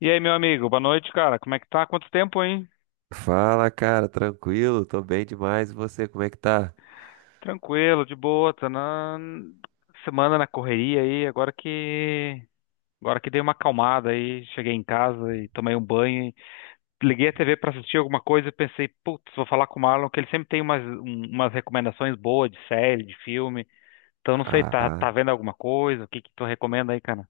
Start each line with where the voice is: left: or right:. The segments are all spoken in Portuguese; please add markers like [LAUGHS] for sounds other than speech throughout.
left: E aí, meu amigo, boa noite, cara. Como é que tá? Quanto tempo, hein?
right: Fala, cara, tranquilo? Tô bem demais. E você, como é que tá?
left: Tranquilo, de boa, tá na semana na correria aí, agora que dei uma acalmada aí, cheguei em casa e tomei um banho, e liguei a TV pra assistir alguma coisa e pensei, putz, vou falar com o Marlon que ele sempre tem umas, umas recomendações boas de série, de filme. Então não sei, tá
right: Ah,
left: tá vendo alguma coisa? O que que tu recomenda aí, cara?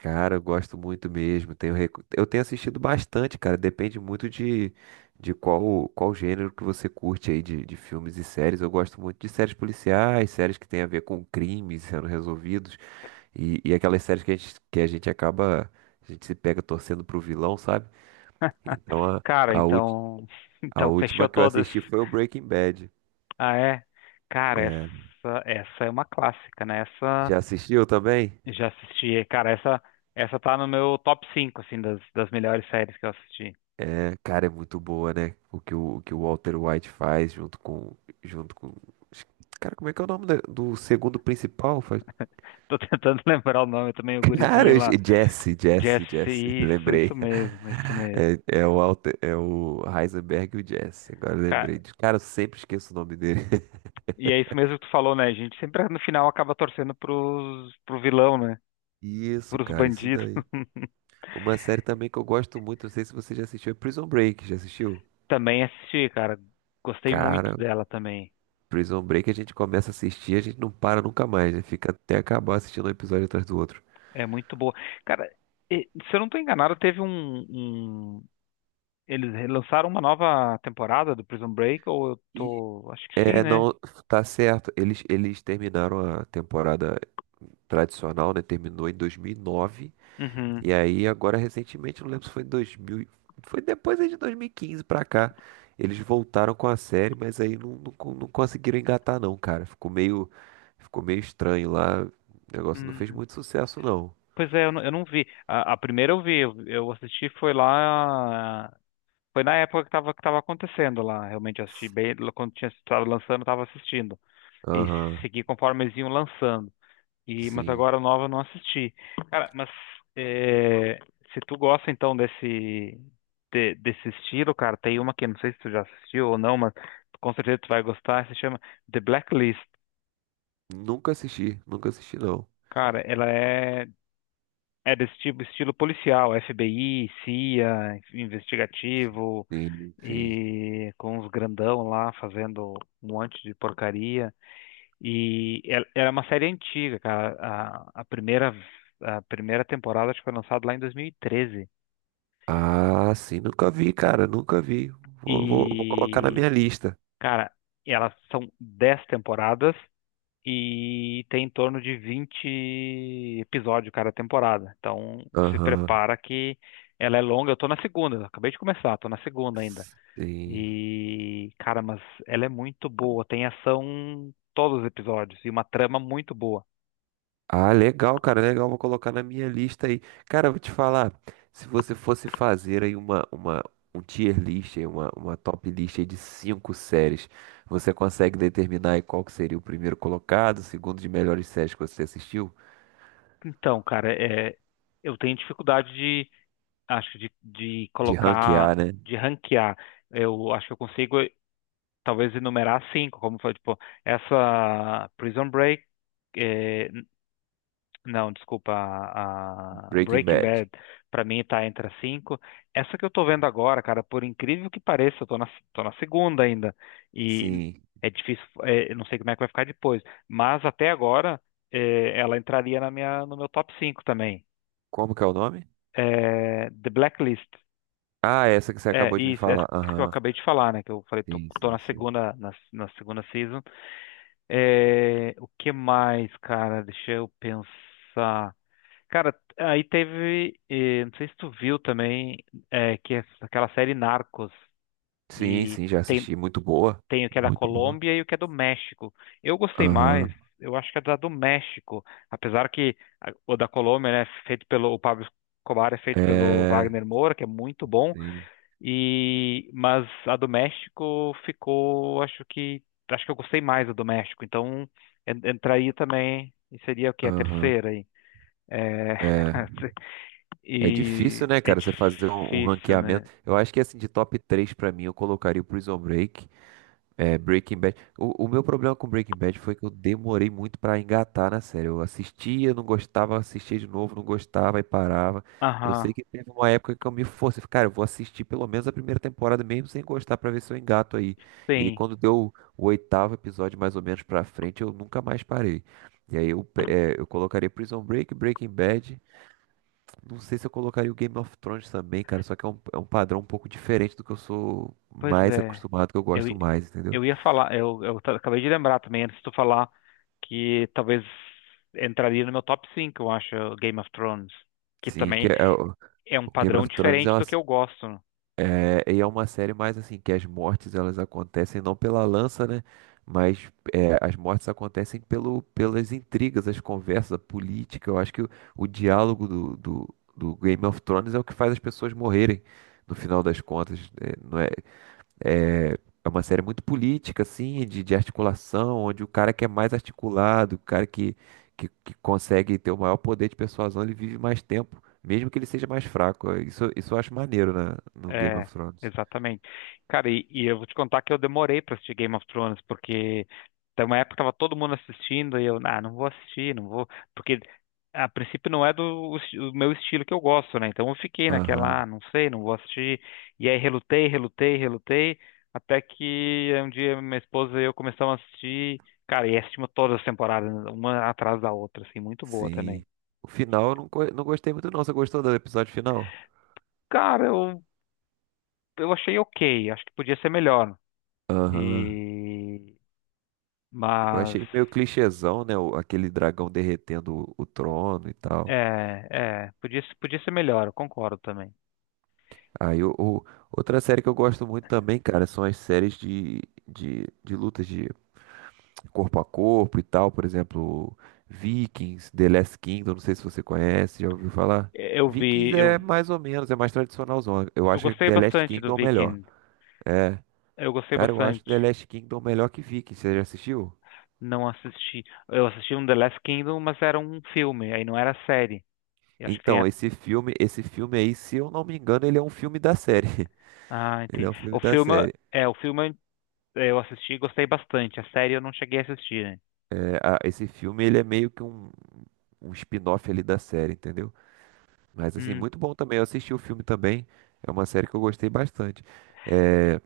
right: cara, eu gosto muito mesmo. Tenho, eu tenho assistido bastante, cara. Depende muito de qual gênero que você curte aí de filmes e séries. Eu gosto muito de séries policiais, séries que tem a ver com crimes sendo resolvidos e aquelas séries que a gente acaba, a gente se pega torcendo pro vilão, sabe? Então a,
left: Cara,
right: a, ulti-
left: então [LAUGHS]
right: a
left: então fechou
right: última que eu
left: todas.
right: assisti foi o Breaking Bad.
left: Ah, é. Cara,
right: É,
left: essa é uma clássica, né? Essa
right: já assistiu também?
left: já assisti. Cara, essa tá no meu top 5 assim, das, das melhores séries que eu assisti.
right: É, cara, é muito boa, né? O que o Walter White faz junto com, junto com. Cara, como é que é o nome do segundo principal? Foi-
left: Tô tentando [LAUGHS] lembrar o nome também, o
right: [LAUGHS] Cara,
left: gurizinho
right: eu
left: lá.
right: Jesse, Jesse,
left: Jesse,
right: Jesse. [LAUGHS]
left: isso
right: Lembrei.
left: mesmo, isso mesmo.
right: É, é o Walter, é o Heisenberg e o Jesse. Agora eu
left: Cara,
right: lembrei. Cara, eu sempre esqueço o nome dele. [LAUGHS]
left: e é isso mesmo que tu falou, né? A gente sempre no final acaba torcendo pros, pro vilão, né?
right: Isso,
left: Pros
right: cara, isso
left: bandidos.
right: daí.
left: [LAUGHS]
right: Uma série também que eu gosto muito, não sei se você já assistiu, é Prison Break. Já assistiu?
left: Também assisti, cara. Gostei muito
right: Cara,
left: dela também.
right: Prison Break a gente começa a assistir, a gente não para nunca mais, né? Fica até acabar assistindo um episódio atrás do outro.
left: É muito boa. Cara, se eu não tô enganado, teve um, um... Eles lançaram uma nova temporada do Prison Break, ou eu tô... Acho que sim,
right: É,
left: né?
right: não, tá certo. Eles terminaram a temporada tradicional, né? Terminou em 2009. E nove.
left: Uhum.
right: E aí, agora, recentemente, não lembro se foi em foi depois aí de 2015 pra cá. Eles voltaram com a série, mas aí não, não conseguiram engatar, não, cara. Ficou meio estranho lá. O negócio não fez
left: Hum,
right: muito sucesso, não.
left: pois é, eu não vi. A primeira eu vi, eu assisti foi lá. Foi na época que tava acontecendo lá. Realmente eu assisti bem, quando tinha estado lançando, eu tava assistindo. E
right: Aham,
left: segui conforme eles iam lançando. E, mas
right: sim.
left: agora a nova eu não assisti. Cara, mas é, se tu gosta então desse, desse estilo, cara, tem uma que eu não sei se tu já assistiu ou não, mas com certeza tu vai gostar, se chama The Blacklist.
right: Nunca assisti, nunca assisti, não.
left: Cara, ela é é desse tipo, estilo policial, FBI, CIA, investigativo,
right: Sim, sim.
left: e com os grandão lá fazendo um monte de porcaria. E era uma série antiga, cara. A primeira temporada acho que foi lançada lá em 2013. E, treze.
right: Ah, sim, nunca vi, cara, nunca vi. Vou colocar na
left: E,
right: minha lista.
left: cara, elas são 10 temporadas e tem em torno de 20 episódios cada temporada. Então, se
right: Aham.
left: prepara que ela é longa. Eu tô na segunda, eu acabei de começar, tô na segunda ainda.
right: Sim.
left: E, cara, mas ela é muito boa, tem ação em todos os episódios e uma trama muito boa.
right: Ah, legal, cara, legal. Vou colocar na minha lista aí. Cara, eu vou te falar, se você fosse fazer aí um tier list, aí, uma top list aí de cinco séries, você consegue determinar aí qual que seria o primeiro colocado, o segundo de melhores séries que você assistiu?
left: Então, cara, é, eu tenho dificuldade de, acho, de
right: De
left: colocar,
right: ranquear, né?
left: de ranquear. Eu acho que eu consigo, talvez, enumerar cinco, como foi, tipo, essa Prison Break, é, não, desculpa, a
right: Breaking
left: Breaking
right: Bad.
left: Bad pra mim tá entre as cinco. Essa que eu tô vendo agora, cara, por incrível que pareça, tô na segunda ainda. E
right: Sim.
left: é difícil, é, eu não sei como é que vai ficar depois. Mas até agora, é, ela entraria na minha, no meu top cinco também.
right: Como que é o nome?
left: É, The Blacklist.
right: Ah, essa que você
left: É,
right: acabou de me
left: isso, essa
right: falar.
left: que eu
right: Aham.
left: acabei de falar, né? Que eu falei,
right: Sim,
left: tô na
right: sim, sim.
left: segunda, na segunda season. É, o que mais, cara? Deixa eu pensar. Cara, aí teve, não sei se tu viu também, que é aquela série Narcos,
right: Sim,
left: e
right: sim, já
left: tem,
right: assisti. Muito boa.
left: tem o que é da
right: Muito boa.
left: Colômbia e o que é do México. Eu gostei mais,
right: Aham.
left: eu acho que é da do México, apesar que o da Colômbia, né, é feito pelo o Pablo Escobar, é feito pelo
right: É.
left: Wagner Moura, que é muito bom,
right: Sim.
left: e mas a do México ficou, acho que eu gostei mais da do México, então entraria também, e seria o que, a
right: Aham.
left: terceira aí. É,
right: É.
left: [LAUGHS]
right: É difícil,
left: e
right: né,
left: é
right: cara, você fazer um, um
left: difícil, né?
right: ranqueamento. Eu acho que, assim, de top 3 pra mim, eu colocaria o Prison Break. É, Breaking Bad. O meu problema com Breaking Bad foi que eu demorei muito pra engatar na série. Eu assistia, não gostava, assistia de novo, não gostava e parava. Eu
left: Aham,
right: sei que teve uma época que eu me forcei, falei, cara, eu vou assistir pelo menos a primeira temporada mesmo sem gostar pra ver se eu engato aí. E aí
left: tem.
right: quando deu o oitavo episódio mais ou menos pra frente, eu nunca mais parei. E aí eu colocaria Prison Break, Breaking Bad. Não sei se eu colocaria o Game of Thrones também, cara, só que é um padrão um pouco diferente do que eu sou
left: Pois
right: mais
left: é.
right: acostumado, que eu
left: Eu,
right: gosto
left: i-
right: mais, entendeu?
left: eu ia falar, eu, acabei de lembrar também, antes de tu falar, que talvez entraria no meu top 5 eu acho, Game of Thrones. Que
right: Sim, que
left: também
right: é, é
left: é um
right: o Game
left: padrão
right: of Thrones é
left: diferente
right: uma,
left: do que
right: s-
left: eu gosto.
right: é, e é uma série mais assim, que as mortes elas acontecem não pela lança, né? Mas é, as mortes acontecem pelo, pelas intrigas, as conversas, a política. Eu acho que o diálogo do, do Game of Thrones é o que faz as pessoas morrerem no final das contas. Né? não é, é, é uma série muito política, assim, de articulação, onde o cara que é mais articulado, o cara que, que consegue ter o maior poder de persuasão, ele vive mais tempo, mesmo que ele seja mais fraco. É, isso eu acho maneiro na, no Game
left: É,
right: of Thrones.
left: exatamente. Cara, e eu vou te contar que eu demorei pra assistir Game of Thrones, porque tem uma época que tava todo mundo assistindo e eu, ah, não vou assistir, não vou, porque a princípio não é do, o meu estilo que eu gosto, né? Então eu fiquei naquela,
right: Aham,
left: ah, não sei, não vou assistir. E aí relutei, até que um dia minha esposa e eu começamos a assistir, cara, e assistimos todas as temporadas, uma atrás da outra, assim, muito boa também.
right: sim. O final eu não gostei muito, não. Você gostou do episódio final?
left: Cara, eu achei ok, acho que podia ser melhor.
right: Aham.
left: E,
right: Eu
left: mas
right: achei meio clichêzão, né? Aquele dragão derretendo o trono e tal.
left: é, é, podia, podia ser melhor, eu concordo também.
right: Aí, o, o- outra série que eu gosto muito também, cara, são as séries de, de lutas de corpo a corpo e tal, por exemplo, Vikings, The Last Kingdom, não sei se você conhece, já ouviu falar?
left: Eu vi,
right: Vikings é mais ou menos, é mais tradicionalzão. Eu
left: eu
right: acho que
left: gostei
right: The Last
left: bastante do
right: Kingdom é o melhor.
left: Viking.
right: É,
left: Eu gostei
right: cara, eu acho
left: bastante.
right: The Last Kingdom melhor que Vikings, você já assistiu?
left: Não assisti. Eu assisti um The Last Kingdom, mas era um filme, aí não era série. Eu acho que tem
right: Então,
left: a...
right: esse filme aí, se eu não me engano, ele é um filme da série. [LAUGHS]
left: Ah,
right: Ele
left: entendi.
right: é um filme
left: O
right: da
left: filme,
right: série.
left: é, o filme eu assisti e gostei bastante. A série eu não cheguei a assistir, né?
right: É, esse filme, ele é meio que um spin-off ali da série, entendeu? Mas assim,
left: Hum,
right: muito bom também. Eu assisti o filme também. É uma série que eu gostei bastante. É,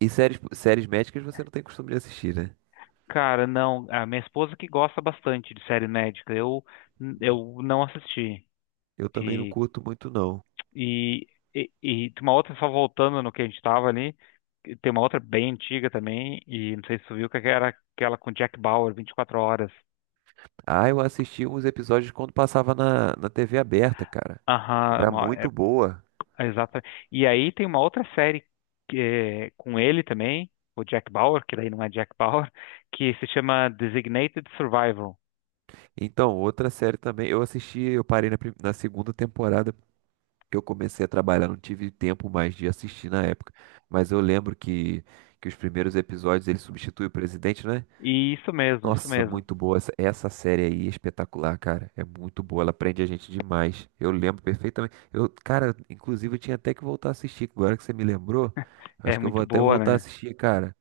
right: e séries, séries médicas você não tem costume de assistir, né?
left: cara, não. A minha esposa que gosta bastante de série médica. Eu não assisti.
right: Eu também não curto muito, não.
left: E, e tem uma outra, só voltando no que a gente tava ali, que tem uma outra bem antiga também, e não sei se você viu, que era aquela com Jack Bauer, 24 horas.
right: Ah, eu assisti uns episódios quando passava na, na TV aberta, cara.
left: Aham,
right: Era
left: é,
right: muito boa.
left: é exata. E aí tem uma outra série que é com ele também, o Jack Bauer, que daí não é Jack Bauer, [LAUGHS] que se chama Designated Survival.
right: Então, outra série também. Eu assisti, eu parei na segunda temporada que eu comecei a trabalhar. Não tive tempo mais de assistir na época. Mas eu lembro que os primeiros episódios ele substitui o presidente, né?
left: E isso mesmo, isso
right: Nossa,
left: mesmo.
right: muito boa. Essa série aí é espetacular, cara. É muito boa. Ela prende a gente demais. Eu lembro perfeitamente. Eu, cara, inclusive eu tinha até que voltar a assistir. Agora que você me lembrou, eu
left: É
right: acho que eu vou
left: muito
right: até
left: boa,
right: voltar a
left: né?
right: assistir, cara.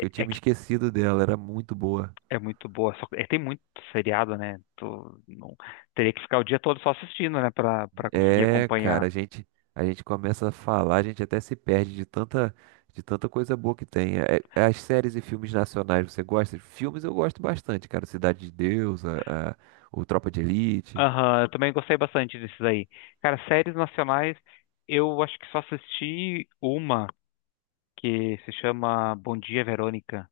left: É,
right: eu
left: é
right: tinha me
left: que
right: esquecido dela. Era muito boa.
left: É muito boa. Só, é, tem muito seriado, né? Tu, não, teria que ficar o dia todo só assistindo, né? Pra, pra conseguir
right: É, cara,
left: acompanhar.
right: a gente começa a falar, a gente até se perde de tanta coisa boa que tem. É as séries e filmes nacionais, você gosta? Filmes eu gosto bastante, cara. Cidade de Deus, o Tropa de Elite.
left: Aham, eu também gostei bastante desses aí. Cara, séries nacionais, eu acho que só assisti uma, que se chama Bom Dia, Verônica.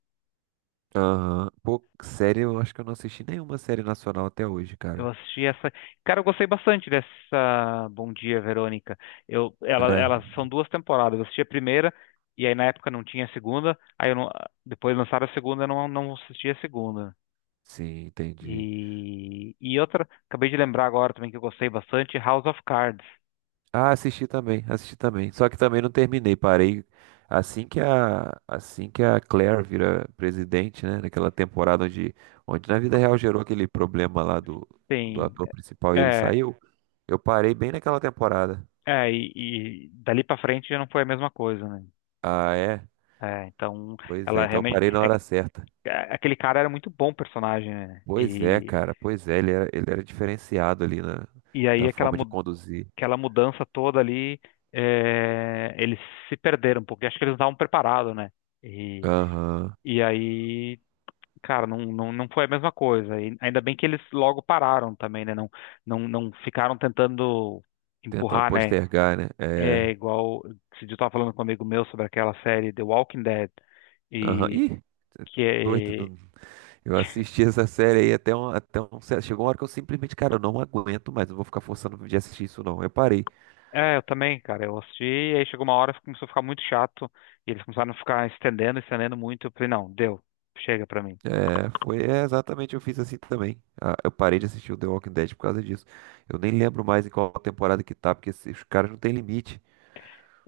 right: Aham. Pô, série, eu acho que eu não assisti nenhuma série nacional até hoje,
left: Eu
right: cara.
left: assisti essa. Cara, eu gostei bastante dessa Bom Dia, Verônica. Ela,
right: É.
left: elas são duas temporadas. Eu assisti a primeira, e aí na época não tinha a segunda. Aí eu não, depois lançaram a segunda, eu não, não assisti a segunda.
right: Sim, entendi.
left: E outra, acabei de lembrar agora também que eu gostei bastante, House of Cards.
right: Ah, assisti também, assisti também. Só que também não terminei, parei. Assim que a Claire vira presidente, né? Naquela temporada onde, onde na vida real gerou aquele problema lá do, do
left: Tem,
right: ator principal e ele
left: é,
right: saiu, eu parei bem naquela temporada.
left: é, e dali pra frente já não foi a mesma coisa, né?
right: Ah, é?
left: É, então,
right: Pois é,
left: ela
right: então eu
left: realmente,
right: parei na hora certa.
left: aquele cara era muito bom personagem, né?
right: Pois é, cara, pois é, ele era diferenciado ali na,
left: E aí
right: na
left: aquela,
right: forma de conduzir.
left: aquela mudança toda ali, é, eles se perderam um pouco, e acho que eles não estavam preparados, né? E,
right: Aham.
left: e aí cara, não foi a mesma coisa. E ainda bem que eles logo pararam também, né? Não, não ficaram tentando
right: Tentando
left: empurrar, né?
right: postergar, né? É.
left: É igual. Esse dia eu tava falando com um amigo meu sobre aquela série The Walking Dead.
right: Aham.
left: E
right: Ih, cê é
left: que
right: doido.
left: é.
right: Eu assisti essa série aí até um certo. Chegou uma hora que eu simplesmente, cara, eu não aguento mais. Não vou ficar forçando de assistir isso, não. Eu parei.
left: É, eu também, cara. Eu assisti e aí chegou uma hora que começou a ficar muito chato. E eles começaram a ficar estendendo, estendendo muito. Eu falei, não, deu. Chega pra mim.
right: É, foi é, exatamente, eu fiz assim também. Ah, eu parei de assistir o The Walking Dead por causa disso. Eu nem lembro mais em qual temporada que tá, porque os caras não têm limite.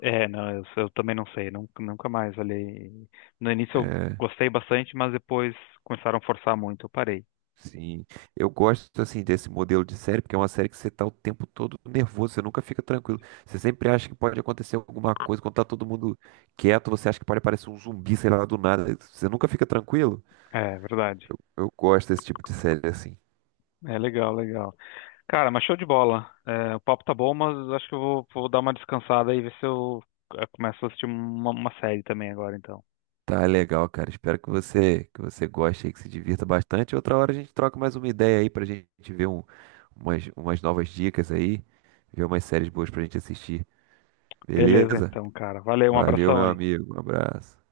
left: É, não, eu também não sei. Nunca mais olhei. No início eu
right: É,
left: gostei bastante, mas depois começaram a forçar muito. Eu parei.
right: sim, eu gosto assim desse modelo de série, porque é uma série que você tá o tempo todo nervoso, você nunca fica tranquilo. Você sempre acha que pode acontecer alguma coisa, quando tá todo mundo quieto, você acha que pode aparecer um zumbi, sei lá, do nada. Você nunca fica tranquilo.
left: É verdade.
right: Eu gosto desse tipo de série assim.
left: É legal, legal. Cara, mas show de bola. É, o papo tá bom, mas acho que vou dar uma descansada e ver se eu começo a assistir uma série também agora, então.
right: Tá legal, cara. Espero que você goste aí, que se divirta bastante. Outra hora a gente troca mais uma ideia aí pra gente ver um- umas, umas novas dicas aí, ver umas séries boas pra gente assistir.
left: Beleza,
right: Beleza?
left: então, cara. Valeu, um
right: Valeu,
left: abração
right: meu
left: aí.
right: amigo. Um abraço.